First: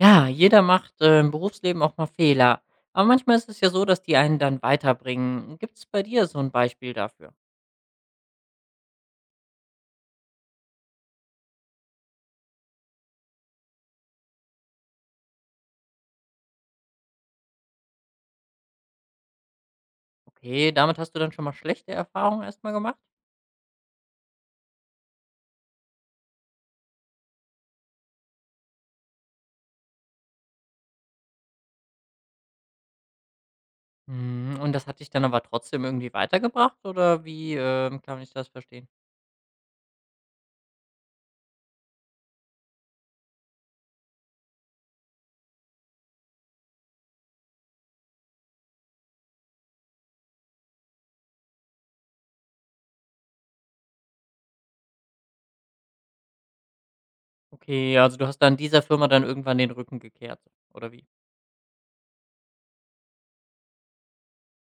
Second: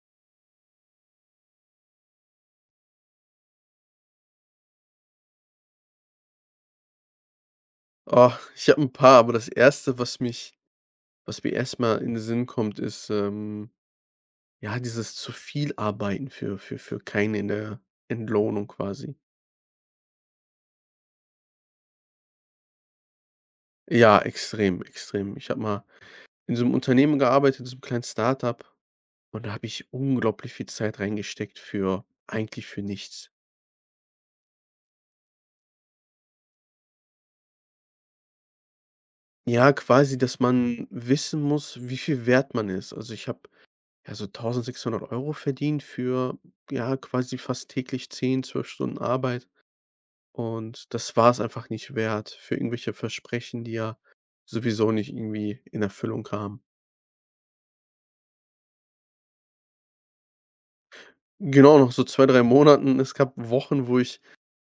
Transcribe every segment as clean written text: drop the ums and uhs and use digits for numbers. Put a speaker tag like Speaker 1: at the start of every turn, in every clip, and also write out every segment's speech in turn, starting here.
Speaker 1: Ja, jeder macht, im Berufsleben auch mal Fehler. Aber manchmal ist es ja so, dass die einen dann weiterbringen. Gibt es bei dir so ein Beispiel dafür?
Speaker 2: Oh, ich habe ein paar, aber das erste, was mich was mir erstmal in den Sinn kommt, ist, ja, dieses zu viel Arbeiten für keine in der Entlohnung quasi.
Speaker 1: Okay, damit hast du dann schon mal schlechte Erfahrungen erstmal gemacht?
Speaker 2: Ja, extrem, extrem. Ich habe mal in so einem Unternehmen gearbeitet, so einem kleinen Startup, und da habe ich unglaublich viel Zeit reingesteckt für eigentlich für nichts.
Speaker 1: Mhm, und das hat dich dann aber trotzdem irgendwie weitergebracht oder wie, kann ich das verstehen?
Speaker 2: Ja, quasi, dass man wissen muss, wie viel wert man ist. Also, ich habe, ja, so 1.600 € verdient für, ja, quasi fast täglich 10 bis 12 Stunden Arbeit. Und das war es einfach nicht wert für irgendwelche Versprechen, die ja sowieso nicht irgendwie in Erfüllung kamen.
Speaker 1: Okay, also du hast dann dieser Firma dann irgendwann den Rücken gekehrt oder wie?
Speaker 2: Genau, noch so 2 bis 3 Monaten, es gab Wochen, wo ich,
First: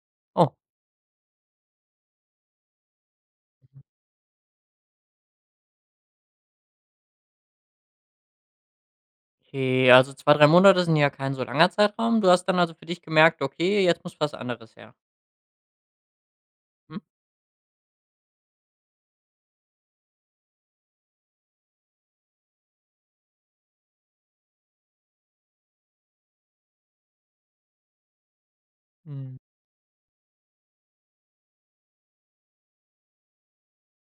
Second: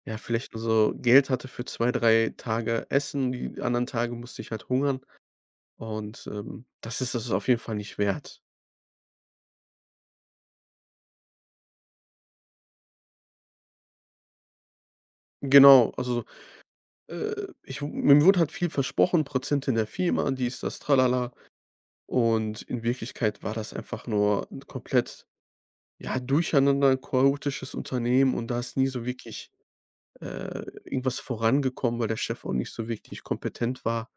Speaker 2: ja, vielleicht
Speaker 1: Oh,
Speaker 2: nur so Geld hatte für 2 bis 3 Tage Essen, die anderen Tage musste ich halt hungern, und, das ist das auf jeden Fall nicht wert.
Speaker 1: okay, also 2, 3 Monate sind ja kein so langer Zeitraum. Du hast dann also für dich gemerkt: „Okay, jetzt muss was anderes her.“
Speaker 2: Genau, also, ich w mir wurde halt viel versprochen, Prozente in der Firma, dies, das, tralala, und in Wirklichkeit war das einfach nur komplett, ja, durcheinander, ein chaotisches Unternehmen, und da ist nie so
Speaker 1: Mhm.
Speaker 2: wirklich irgendwas vorangekommen, weil der Chef auch nicht so wirklich kompetent war.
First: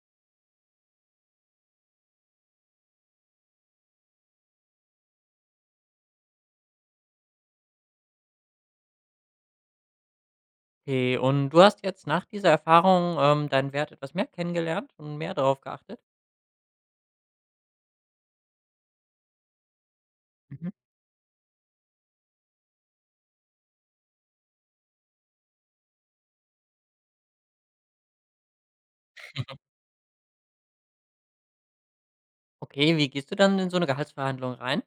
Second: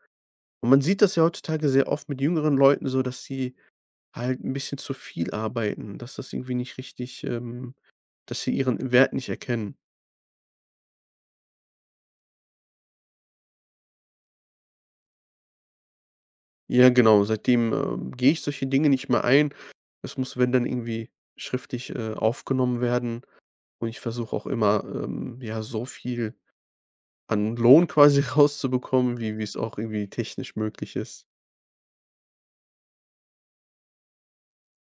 Speaker 2: Und man sieht das ja heutzutage sehr oft mit jüngeren Leuten so, dass sie halt ein bisschen zu viel arbeiten, dass das irgendwie nicht richtig, dass sie ihren Wert nicht erkennen.
Speaker 1: Okay, und du hast jetzt nach dieser Erfahrung, deinen Wert etwas mehr kennengelernt und mehr darauf geachtet?
Speaker 2: Ja, genau, seitdem gehe ich solche Dinge nicht mehr ein. Es muss, wenn dann
Speaker 1: Mhm.
Speaker 2: irgendwie schriftlich aufgenommen werden. Und ich versuche auch immer, ja, so viel an Lohn quasi rauszubekommen, wie es auch irgendwie technisch möglich ist.
Speaker 1: Okay, wie gehst du dann in so eine Gehaltsverhandlung rein?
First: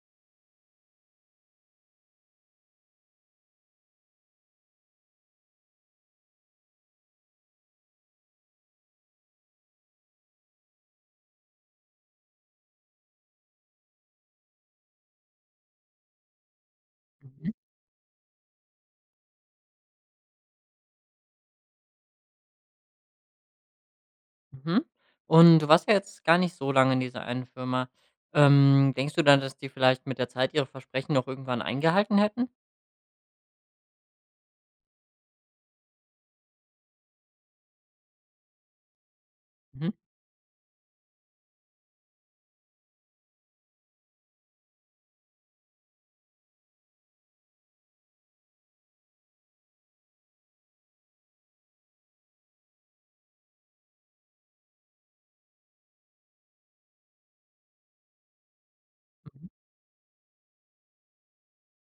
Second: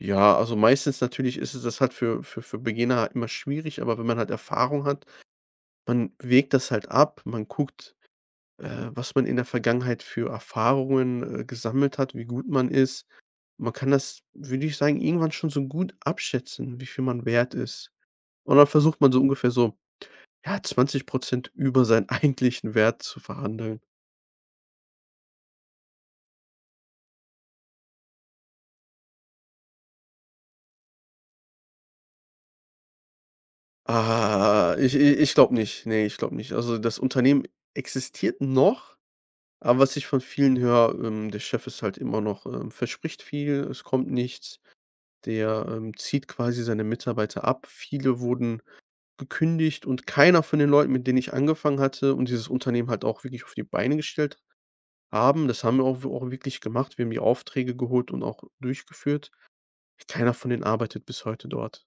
Speaker 2: Ja, also meistens natürlich ist es das halt für Beginner halt immer schwierig, aber wenn man halt Erfahrung hat, man wägt das halt ab, man guckt, was man in der Vergangenheit für Erfahrungen, gesammelt hat, wie gut man ist. Man kann das, würde ich sagen, irgendwann schon so gut abschätzen, wie viel man
Speaker 1: Mhm.
Speaker 2: wert ist. Und dann versucht man so ungefähr so, ja, 20 über seinen eigentlichen Wert zu verhandeln.
Speaker 1: Mhm. Und du warst ja jetzt gar nicht so lange in dieser einen Firma. Denkst du dann, dass die vielleicht mit der Zeit ihre Versprechen noch irgendwann eingehalten hätten?
Speaker 2: Ich glaube nicht. Nee, ich glaube nicht. Also, das Unternehmen existiert noch, aber
Speaker 1: Mhm.
Speaker 2: was ich von vielen höre, der Chef ist halt immer noch, ähm, verspricht viel, es kommt nichts. Der, zieht quasi seine Mitarbeiter ab. Viele wurden gekündigt, und keiner von den Leuten, mit denen ich angefangen hatte und dieses Unternehmen halt auch wirklich auf die Beine gestellt haben, das haben wir auch wirklich gemacht. Wir haben die Aufträge geholt und auch durchgeführt.
Speaker 1: Mhm.
Speaker 2: Keiner von denen arbeitet bis heute dort.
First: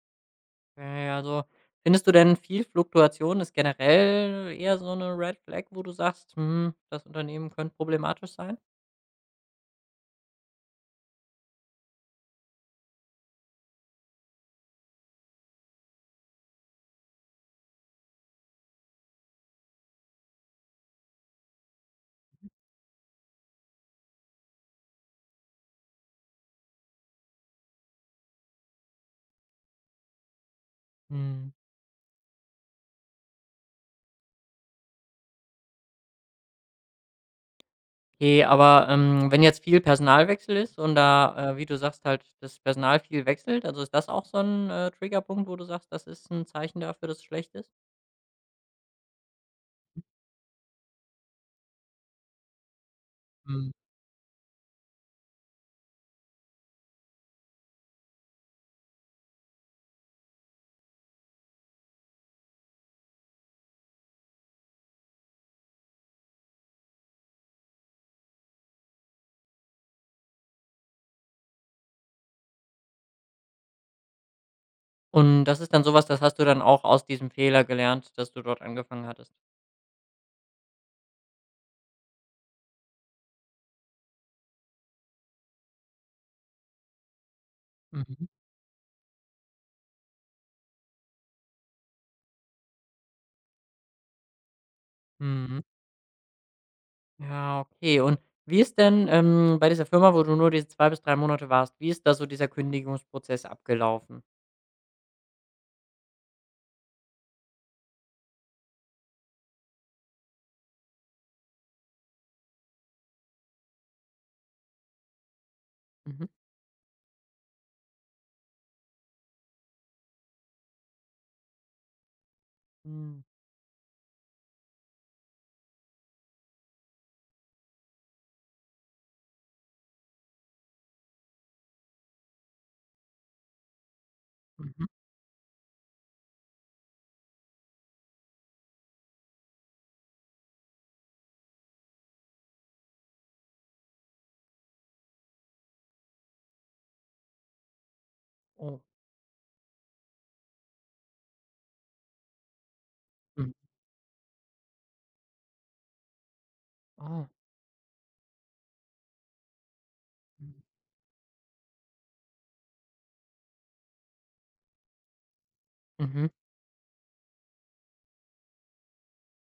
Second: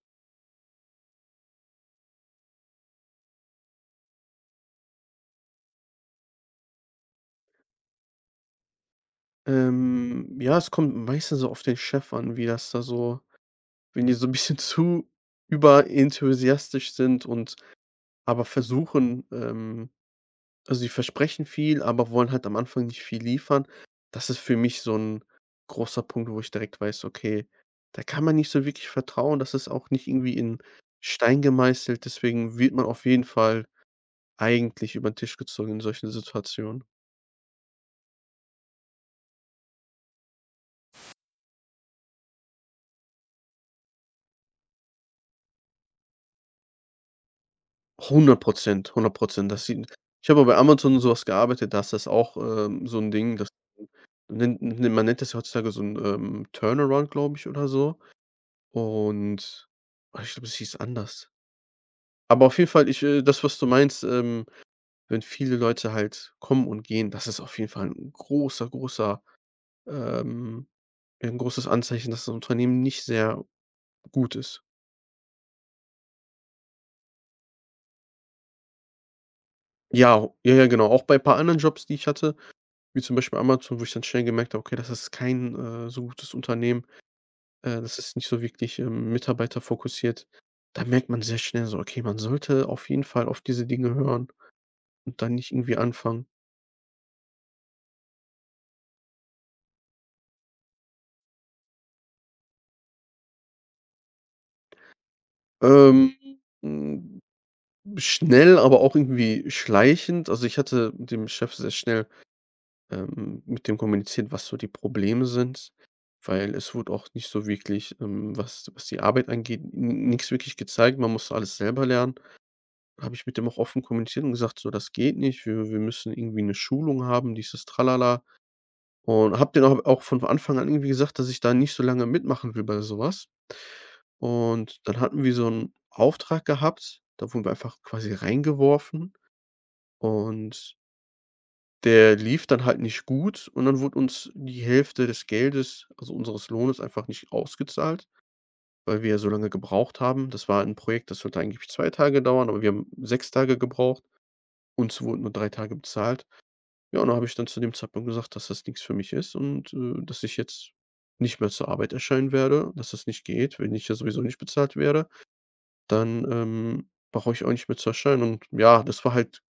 Speaker 1: Okay, also, findest du denn viel Fluktuation ist generell eher so eine Red Flag, wo du sagst: „Hm, das Unternehmen könnte problematisch sein?“
Speaker 2: Ja, es kommt meistens so auf den Chef an, wie das da so, wenn die so ein bisschen zu überenthusiastisch sind und aber versuchen, also, sie versprechen viel, aber wollen halt am Anfang nicht viel liefern. Das ist für mich so ein großer Punkt, wo ich direkt weiß: „Okay, da kann man nicht so wirklich vertrauen.“ Das ist auch nicht irgendwie in Stein
Speaker 1: Hm.
Speaker 2: gemeißelt, deswegen wird man auf jeden Fall eigentlich über den Tisch gezogen in solchen Situationen.
Speaker 1: Okay, aber, wenn jetzt viel Personalwechsel ist und da, wie du sagst, halt das Personal viel wechselt, also ist das auch so ein Triggerpunkt, wo du sagst, das ist ein Zeichen dafür, dass es schlecht ist?
Speaker 2: 100 100. Das sieht, ich habe auch bei Amazon und so was gearbeitet, da ist das auch, so ein Ding, das
Speaker 1: Mhm.
Speaker 2: nennt ne man nennt das ja heutzutage so ein, Turnaround, glaube ich, oder so. Und ich glaube, es hieß anders. Aber auf jeden Fall, ich, das, was du meinst, wenn viele Leute halt kommen und gehen, das ist auf jeden Fall ein großer, ähm 'n großes Anzeichen, dass das Unternehmen nicht sehr gut ist.
Speaker 1: Und das ist dann sowas, das hast du dann auch aus diesem Fehler gelernt, dass du dort angefangen hattest?
Speaker 2: Ja, ja, ja, genau. Auch bei ein paar anderen Jobs, die ich hatte, wie zum Beispiel Amazon, wo ich dann schnell gemerkt habe, okay, das ist kein, so gutes Unternehmen. Das ist
Speaker 1: Mhm,
Speaker 2: nicht so wirklich, mitarbeiterfokussiert. Da merkt man sehr schnell so, okay, man sollte auf jeden Fall auf diese Dinge hören und dann nicht
Speaker 1: mhm.
Speaker 2: irgendwie anfangen.
Speaker 1: Ja, okay. Und wie ist denn, bei dieser Firma, wo du nur diese 2 bis 3 Monate warst, wie ist da so dieser Kündigungsprozess abgelaufen?
Speaker 2: Ähm, hm, schnell, aber auch irgendwie schleichend. Also, ich hatte mit dem Chef sehr schnell, mit dem kommuniziert, was so die Probleme sind,
Speaker 1: Mhm.
Speaker 2: weil es wurde auch nicht so wirklich, was was die Arbeit angeht, nichts wirklich gezeigt. Man musste alles selber lernen. Habe
Speaker 1: Hm.
Speaker 2: ich mit dem auch offen kommuniziert und gesagt: „So, das geht nicht. Wir müssen irgendwie eine Schulung haben, dieses Tralala.“ Und habe denen auch von Anfang an irgendwie gesagt, dass ich da nicht so lange mitmachen will bei sowas.
Speaker 1: Mhm.
Speaker 2: Und dann hatten wir so einen Auftrag gehabt, da wurden wir einfach quasi reingeworfen, und der lief dann halt nicht gut, und dann wurde uns die Hälfte des Geldes, also unseres Lohnes, einfach nicht ausgezahlt,
Speaker 1: Oh.
Speaker 2: weil wir ja so lange gebraucht haben. Das war ein Projekt, das sollte eigentlich 2 Tage dauern, aber wir haben sechs
Speaker 1: Mhm.
Speaker 2: Tage gebraucht. Uns wurden nur 3 Tage bezahlt. Ja, und dann habe
Speaker 1: Ah.
Speaker 2: ich dann zu dem Zeitpunkt gesagt, dass das nichts für mich ist, und, dass ich
Speaker 1: Mhm.
Speaker 2: jetzt nicht mehr zur Arbeit erscheinen werde, dass das nicht geht. Wenn ich ja sowieso nicht bezahlt werde, dann,
Speaker 1: Mhm.
Speaker 2: brauche ich auch nicht mehr zu erscheinen, und ja, das war halt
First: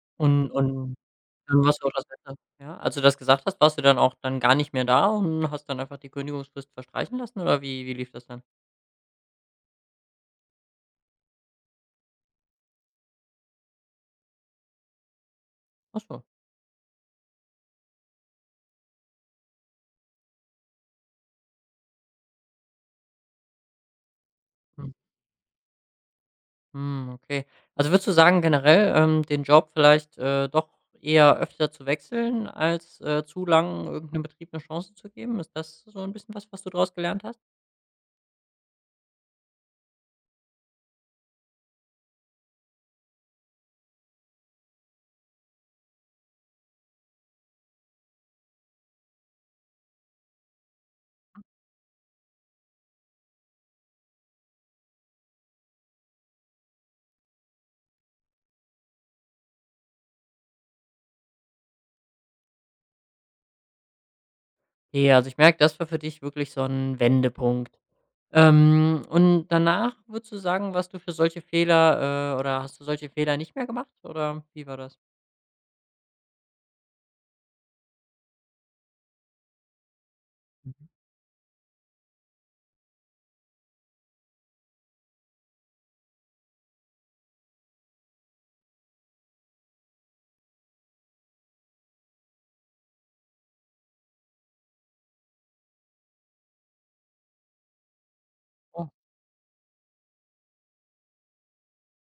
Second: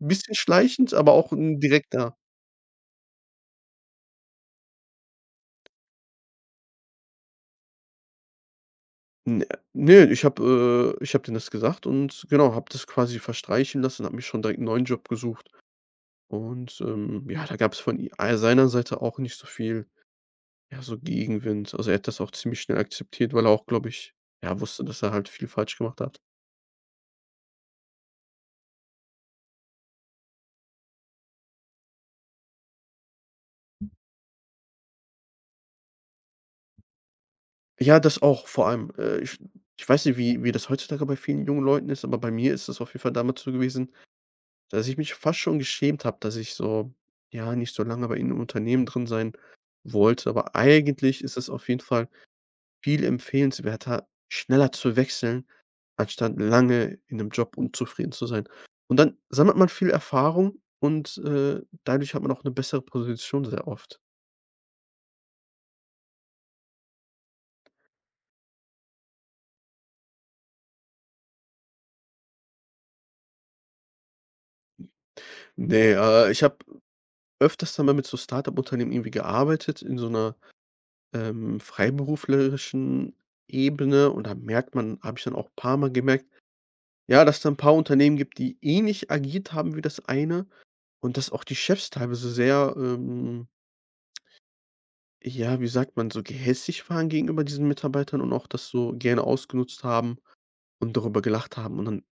Speaker 2: ein bisschen
Speaker 1: Und
Speaker 2: schleichend,
Speaker 1: und
Speaker 2: aber auch 'n
Speaker 1: dann warst du auch das
Speaker 2: direkter.
Speaker 1: Letzte. Ja, als du das gesagt hast, warst du dann auch dann gar nicht mehr da und hast dann einfach die Kündigungsfrist verstreichen lassen oder wie lief das dann?
Speaker 2: n ne, Ich habe, ich habe denen das gesagt, und genau, habe das quasi verstreichen lassen, habe mich schon direkt 'n neuen Job gesucht,
Speaker 1: Ach so.
Speaker 2: und, ja, da gab es von i seiner Seite auch nicht so viel, ja, so Gegenwind. Also, er hat das auch ziemlich schnell akzeptiert, weil er auch, glaube ich, ja, wusste,
Speaker 1: Mhm.
Speaker 2: dass er halt viel falsch gemacht hat.
Speaker 1: Hm, okay. Also, würdest du sagen generell, den Job vielleicht, doch eher öfter zu wechseln, als, zu lang irgendeinem Betrieb eine Chance zu geben? Ist das so ein bisschen was, was du daraus gelernt hast?
Speaker 2: Ja, das auch vor allem. Ich weiß nicht, wie das heutzutage bei vielen jungen Leuten ist, aber bei mir ist das auf jeden Fall damals so gewesen, dass ich mich fast schon geschämt habe, dass ich so, ja, nicht so lange bei ihnen im Unternehmen drin sein wollte. Aber eigentlich ist es auf jeden Fall viel empfehlenswerter, schneller zu wechseln, anstatt lange in 'nem Job unzufrieden zu sein. Und dann sammelt man viel Erfahrung, und, dadurch hat man auch eine bessere Position sehr oft.
Speaker 1: Ja, also, ich merke, das war für dich wirklich so ein Wendepunkt. Und danach würdest du sagen, warst du für solche Fehler, oder hast du solche Fehler nicht mehr gemacht oder wie war das?
Speaker 2: Ne, ich habe öfters dann mal mit so Start-up-Unternehmen irgendwie gearbeitet, in so einer, freiberuflerischen Ebene, und da merkt man habe ich dann auch ein paar Mal gemerkt, ja, dass da ein paar Unternehmen gibt, die ähnlich agiert haben wie das eine, und dass auch die Chefs teilweise sehr, ja, wie sagt man, so gehässig waren gegenüber diesen Mitarbeitern und auch das
Speaker 1: Oh,
Speaker 2: so gerne ausgenutzt haben und darüber gelacht haben, und dann,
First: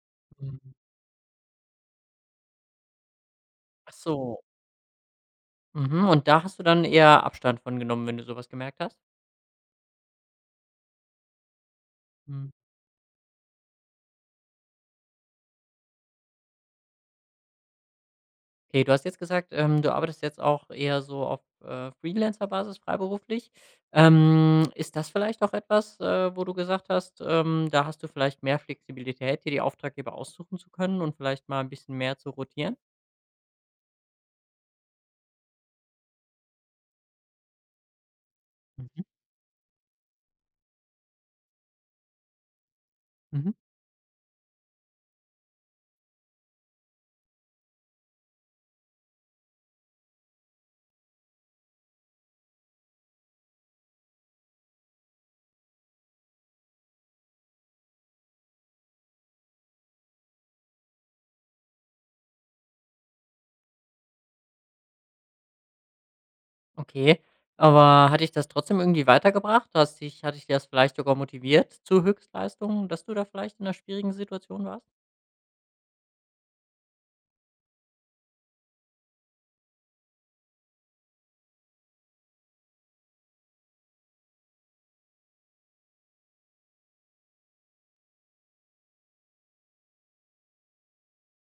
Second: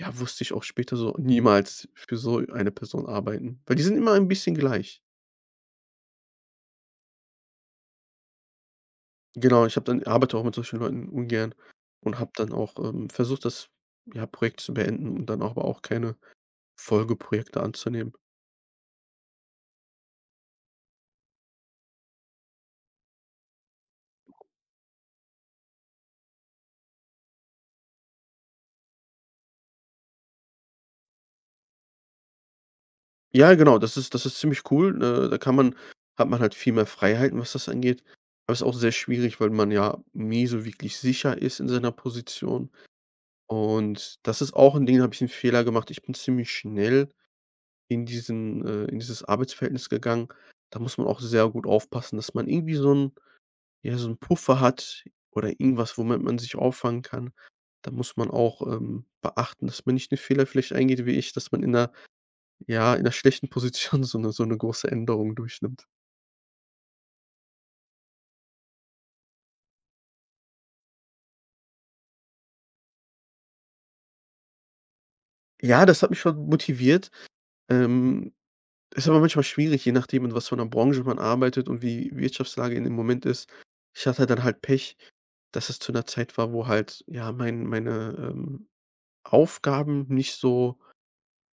Speaker 2: ja, wusste ich auch
Speaker 1: mhm.
Speaker 2: später so: „Niemals für so eine Person arbeiten“, weil die
Speaker 1: Ach
Speaker 2: sind immer ein
Speaker 1: so.
Speaker 2: bisschen gleich.
Speaker 1: Mhm. Und da hast du dann eher Abstand von genommen, wenn du sowas gemerkt hast?
Speaker 2: Genau, ich habe dann arbeite auch mit solchen Leuten ungern, und habe
Speaker 1: Mhm.
Speaker 2: dann auch, versucht, das, ja, Projekt zu beenden und dann aber auch keine Folgeprojekte anzunehmen.
Speaker 1: Okay, du hast jetzt gesagt, du arbeitest jetzt auch eher so auf, Freelancer-Basis freiberuflich. Ist das vielleicht auch etwas, wo du gesagt hast, da hast du vielleicht mehr Flexibilität, dir die Auftraggeber aussuchen zu können und vielleicht mal ein bisschen mehr zu rotieren?
Speaker 2: Ja, genau, das ist ziemlich cool, da kann man hat man halt viel mehr Freiheiten, was das angeht. Aber es ist auch sehr
Speaker 1: Mhm,
Speaker 2: schwierig, weil man ja nie so wirklich sicher ist in seiner Position.
Speaker 1: mhm.
Speaker 2: Und das ist auch ein Ding, da habe ich einen Fehler gemacht. Ich bin ziemlich schnell in diesen, in dieses Arbeitsverhältnis gegangen. Da muss man auch sehr gut aufpassen, dass man irgendwie so ein, ja, so ein Puffer hat oder irgendwas, womit man sich auffangen kann. Da muss man auch, beachten, dass man nicht den Fehler vielleicht eingeht wie ich, dass man in 'ner, ja, in 'ner schlechten Position so eine große Änderung durchnimmt.
Speaker 1: Okay, aber hat dich das trotzdem irgendwie weitergebracht? Hast dich Hat dich das vielleicht sogar motiviert zu Höchstleistungen, dass du da vielleicht in einer schwierigen Situation warst?
Speaker 2: Ja, das hat mich schon motiviert. Ähm, ist aber manchmal schwierig, je nachdem, in was für 'ner Branche man arbeitet und wie Wirtschaftslage in dem Moment ist. Ich hatte dann halt Pech, dass es zu einer Zeit war, wo halt, ja, meine, Aufgaben nicht so,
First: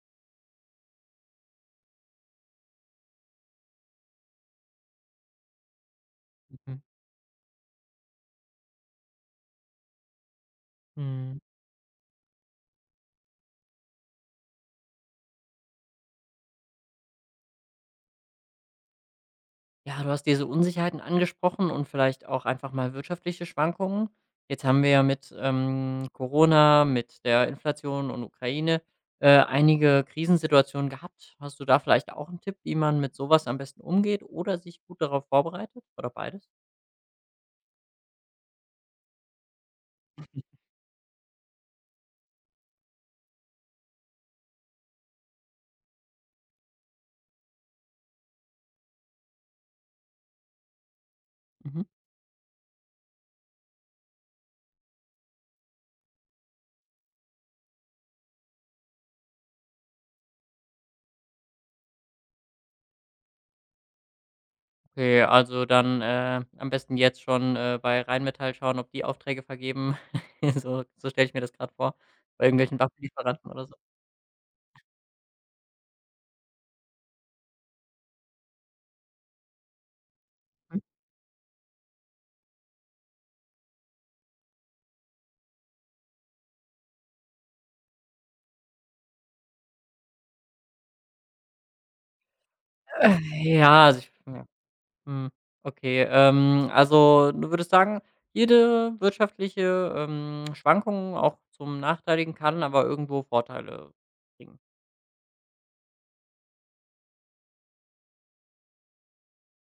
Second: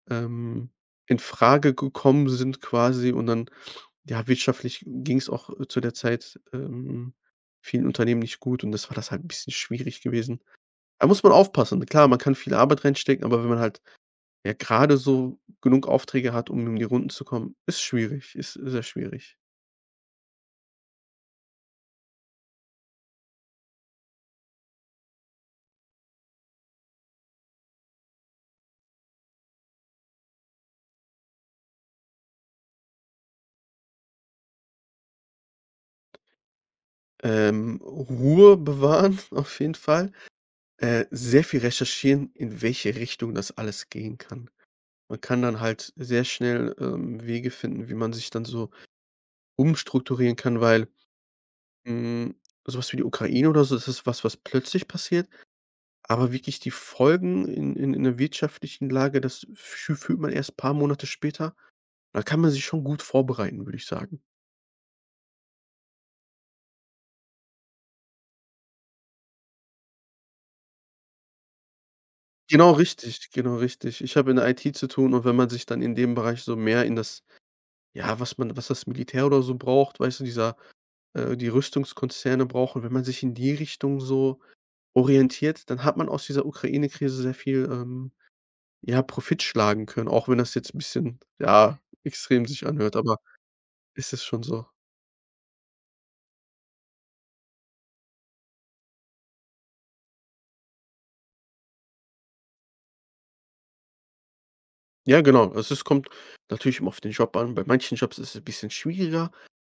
Speaker 2: ähm, in Frage gekommen sind quasi, und dann, ja, wirtschaftlich ging es auch, zu der Zeit,
Speaker 1: Mhm,
Speaker 2: vielen Unternehmen nicht gut, und das war das halt ein bisschen schwierig gewesen. Da muss man
Speaker 1: mhm.
Speaker 2: aufpassen. Klar, man kann viel Arbeit reinstecken, aber wenn man halt, ja, gerade so genug Aufträge hat, um die Runden zu kommen, ist schwierig, ist sehr schwierig.
Speaker 1: Ja, du hast diese Unsicherheiten angesprochen und vielleicht auch einfach mal wirtschaftliche Schwankungen. Jetzt haben wir ja mit Corona, mit der Inflation und Ukraine einige Krisensituationen gehabt. Hast du da vielleicht auch einen Tipp, wie man mit sowas am besten umgeht oder sich gut darauf vorbereitet? Oder beides?
Speaker 2: Ruhe bewahren auf jeden Fall, sehr viel recherchieren, in welche Richtung das alles gehen kann. Man kann dann halt sehr schnell, Wege finden, wie man sich dann so umstrukturieren kann, weil,
Speaker 1: Mhm.
Speaker 2: hm, so wie die Ukraine oder so, das ist was, was plötzlich passiert, aber wirklich die Folgen in der wirtschaftlichen Lage, das fü fühlt man erst ein paar Monate später. Da kann man sich schon gut vorbereiten, würde ich sagen.
Speaker 1: Okay, also dann am besten jetzt schon bei Rheinmetall schauen, ob die Aufträge vergeben. So stelle ich mir das gerade vor, bei
Speaker 2: Genau
Speaker 1: irgendwelchen
Speaker 2: richtig,
Speaker 1: Waffenlieferanten
Speaker 2: genau
Speaker 1: oder so.
Speaker 2: richtig. Ich habe in der IT zu tun, und wenn man sich dann in dem Bereich so mehr in das, ja, was man, was das Militär oder so braucht, weißt du, dieser, die Rüstungskonzerne brauchen, wenn man sich in die Richtung so orientiert, dann hat man aus dieser Ukraine-Krise sehr viel, ja, Profit schlagen können, auch wenn das jetzt 'n bisschen, ja, extrem sich anhört, aber
Speaker 1: Äh, ja, also ich,
Speaker 2: ist es schon so.
Speaker 1: mhm. Okay, also du würdest sagen, jede wirtschaftliche, Schwankung auch zum Nachteiligen kann aber irgendwo Vorteile bringen.
Speaker 2: Ja, genau. Also, es kommt natürlich immer auf den Job an. Bei manchen Jobs ist es ein bisschen schwieriger,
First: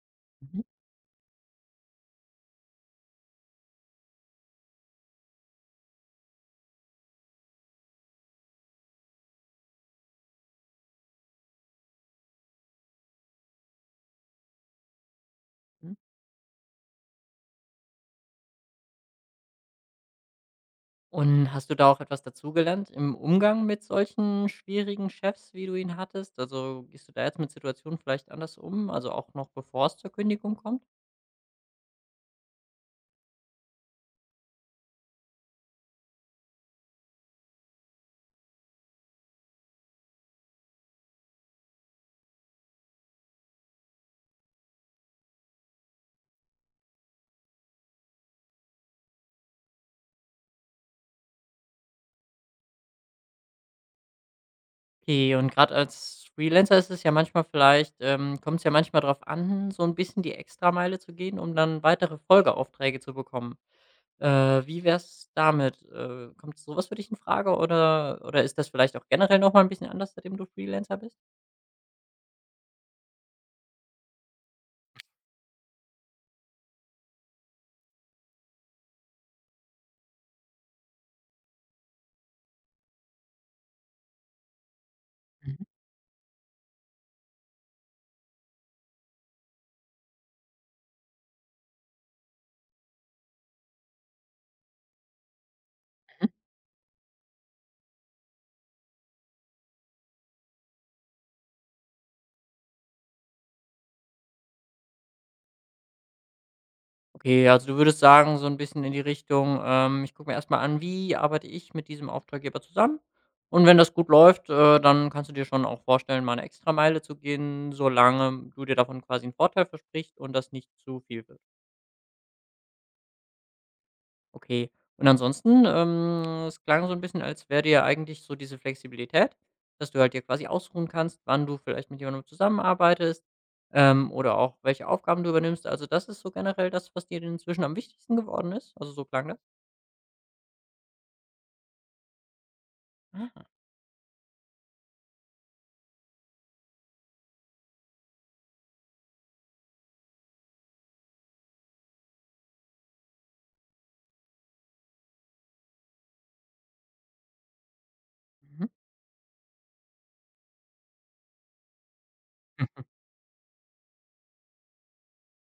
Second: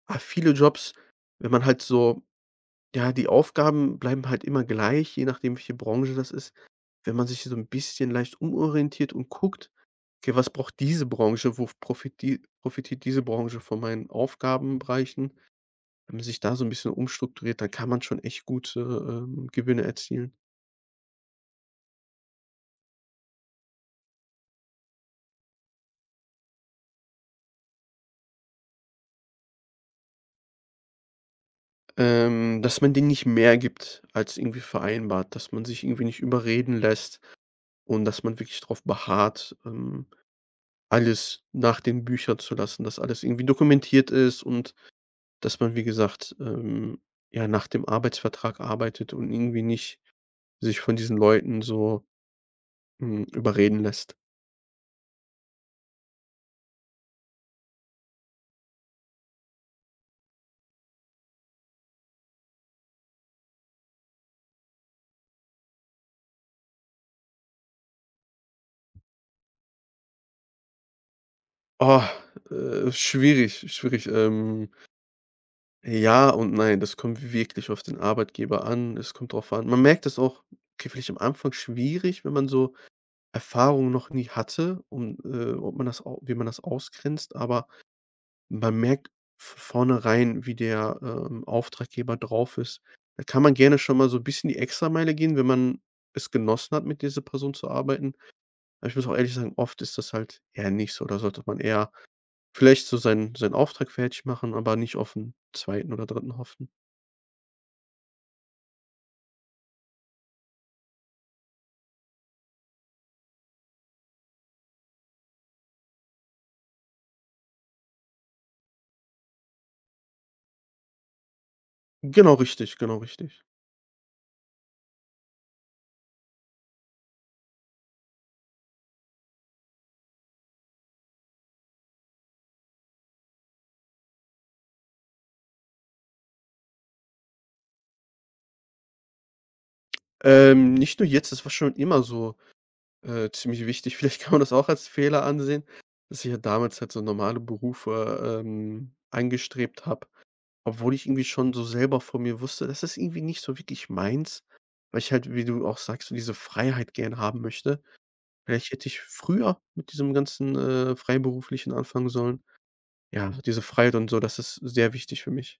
Speaker 2: aber viele
Speaker 1: Mhm.
Speaker 2: Jobs, wenn man halt so, ja, die Aufgaben bleiben halt immer gleich, je nachdem, welche Branche das ist. Wenn man sich so ein bisschen leicht umorientiert und guckt: „Okay, was braucht diese Branche? Wo profitiert diese Branche von meinen Aufgabenbereichen?“
Speaker 1: Mhm.
Speaker 2: Wenn man sich da so ein bisschen umstrukturiert, dann kann man schon echt gute, Gewinne erzielen.
Speaker 1: Und hast du da auch etwas dazugelernt im Umgang mit solchen schwierigen Chefs, wie du ihn hattest? Also, gehst du da jetzt mit Situationen vielleicht anders um, also auch noch bevor es zur Kündigung kommt?
Speaker 2: Dass man denen nicht mehr gibt als irgendwie vereinbart, dass man sich irgendwie nicht überreden lässt, und dass man wirklich drauf beharrt, alles nach den Büchern zu lassen, dass alles irgendwie dokumentiert ist, und dass man, wie gesagt, ja, nach dem Arbeitsvertrag arbeitet und irgendwie nicht sich von diesen Leuten so, überreden lässt.
Speaker 1: Okay, und gerade als Freelancer ist es ja manchmal vielleicht kommt es ja manchmal darauf an, so ein bisschen die Extrameile zu gehen, um dann weitere Folgeaufträge zu bekommen. Wie wär's damit? Kommt so was für dich in Frage oder ist das vielleicht auch generell noch mal 'n bisschen anders, seitdem du Freelancer bist?
Speaker 2: Oh, schwierig, schwierig. Ja und nein, das kommt wirklich auf den Arbeitgeber an. Es kommt drauf an, man merkt das auch, okay, vielleicht am Anfang schwierig, wenn man so Erfahrungen noch nie hatte, um,
Speaker 1: Mhm.
Speaker 2: ob man das au wie man das ausgrenzt, aber man merkt v vornherein, wie der, Auftraggeber drauf ist. Da kann man gerne schon mal so ein bisschen die Extrameile gehen, wenn man es genossen hat, mit dieser Person zu arbeiten. Aber ich muss auch ehrlich sagen, oft ist das halt eher nicht so. Da sollte man eher vielleicht so seinen Auftrag fertig machen, aber nicht auf 'n 2. oder dritten hoffen.
Speaker 1: Okay, also du würdest sagen, so ein bisschen in die Richtung, „Ich gucke mir erst mal an, wie arbeite ich mit diesem Auftraggeber zusammen?“ Und wenn das gut läuft, dann kannst du dir schon auch vorstellen, mal eine Extrameile zu gehen, solange du dir davon quasi einen Vorteil versprichst und das nicht zu viel wird.
Speaker 2: Genau richtig, genau richtig.
Speaker 1: Okay. Und ansonsten, es klang so ein bisschen, als wäre dir eigentlich so diese Flexibilität, dass du halt dir quasi ausruhen kannst, wann du vielleicht mit jemandem zusammenarbeitest, oder auch welche Aufgaben du übernimmst. Also, das ist so generell das, was dir denn inzwischen am wichtigsten geworden ist? Also, so klang das?
Speaker 2: Nicht nur jetzt, das war schon immer so,
Speaker 1: Ah,
Speaker 2: ziemlich wichtig. Vielleicht kann man das auch als Fehler ansehen, dass ich ja damals halt so normale Berufe, angestrebt habe, obwohl ich irgendwie schon so selber von mir wusste, das ist irgendwie nicht so wirklich meins, weil ich halt, wie du auch sagst, so diese Freiheit gern haben möchte.
Speaker 1: mhm.
Speaker 2: Vielleicht hätte ich früher mit diesem ganzen, Freiberuflichen anfangen sollen.
Speaker 1: Mhm.
Speaker 2: Ja, so diese Freiheit und so, das ist sehr wichtig für mich.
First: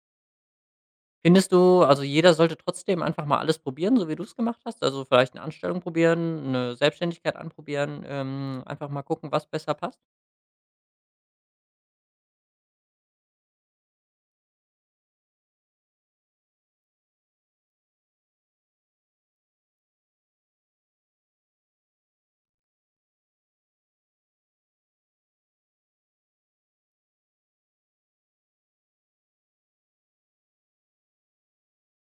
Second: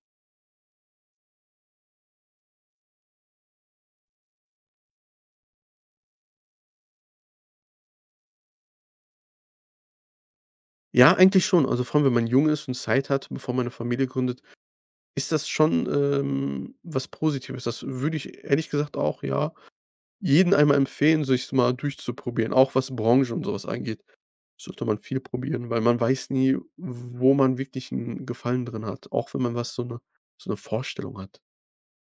Speaker 1: Findest du also, jeder sollte trotzdem einfach mal alles probieren, so wie du es gemacht hast? Also, vielleicht eine Anstellung probieren, eine Selbstständigkeit anprobieren, einfach mal gucken, was besser passt?
Speaker 2: Ja, eigentlich schon. Also, vor allem, wenn man jung ist und Zeit hat, bevor man 'ne Familie gründet, ist das schon, was Positives? Das würde ich ehrlich gesagt auch, ja, jeden einmal empfehlen, sich mal durchzuprobieren, auch was Branche und so was angeht. Sollte man viel probieren, weil man weiß nie, wo man wirklich einen Gefallen drin hat, auch wenn man was so eine, so 'ne Vorstellung hat.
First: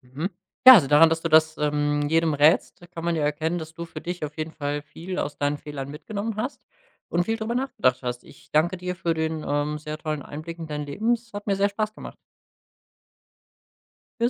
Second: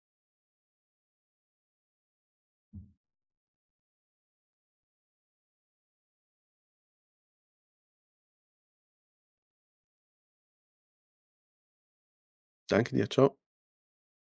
Speaker 1: Mhm. Ja, also daran, dass du das, jedem rätst, kann man ja erkennen, dass du für dich auf jeden Fall viel aus deinen Fehlern mitgenommen hast und viel drüber nachgedacht hast. Ich danke dir für den, sehr tollen Einblick in dein Leben. Es hat mir sehr Spaß gemacht.
Speaker 2: Danke dir, ciao.
Speaker 1: Tschüss.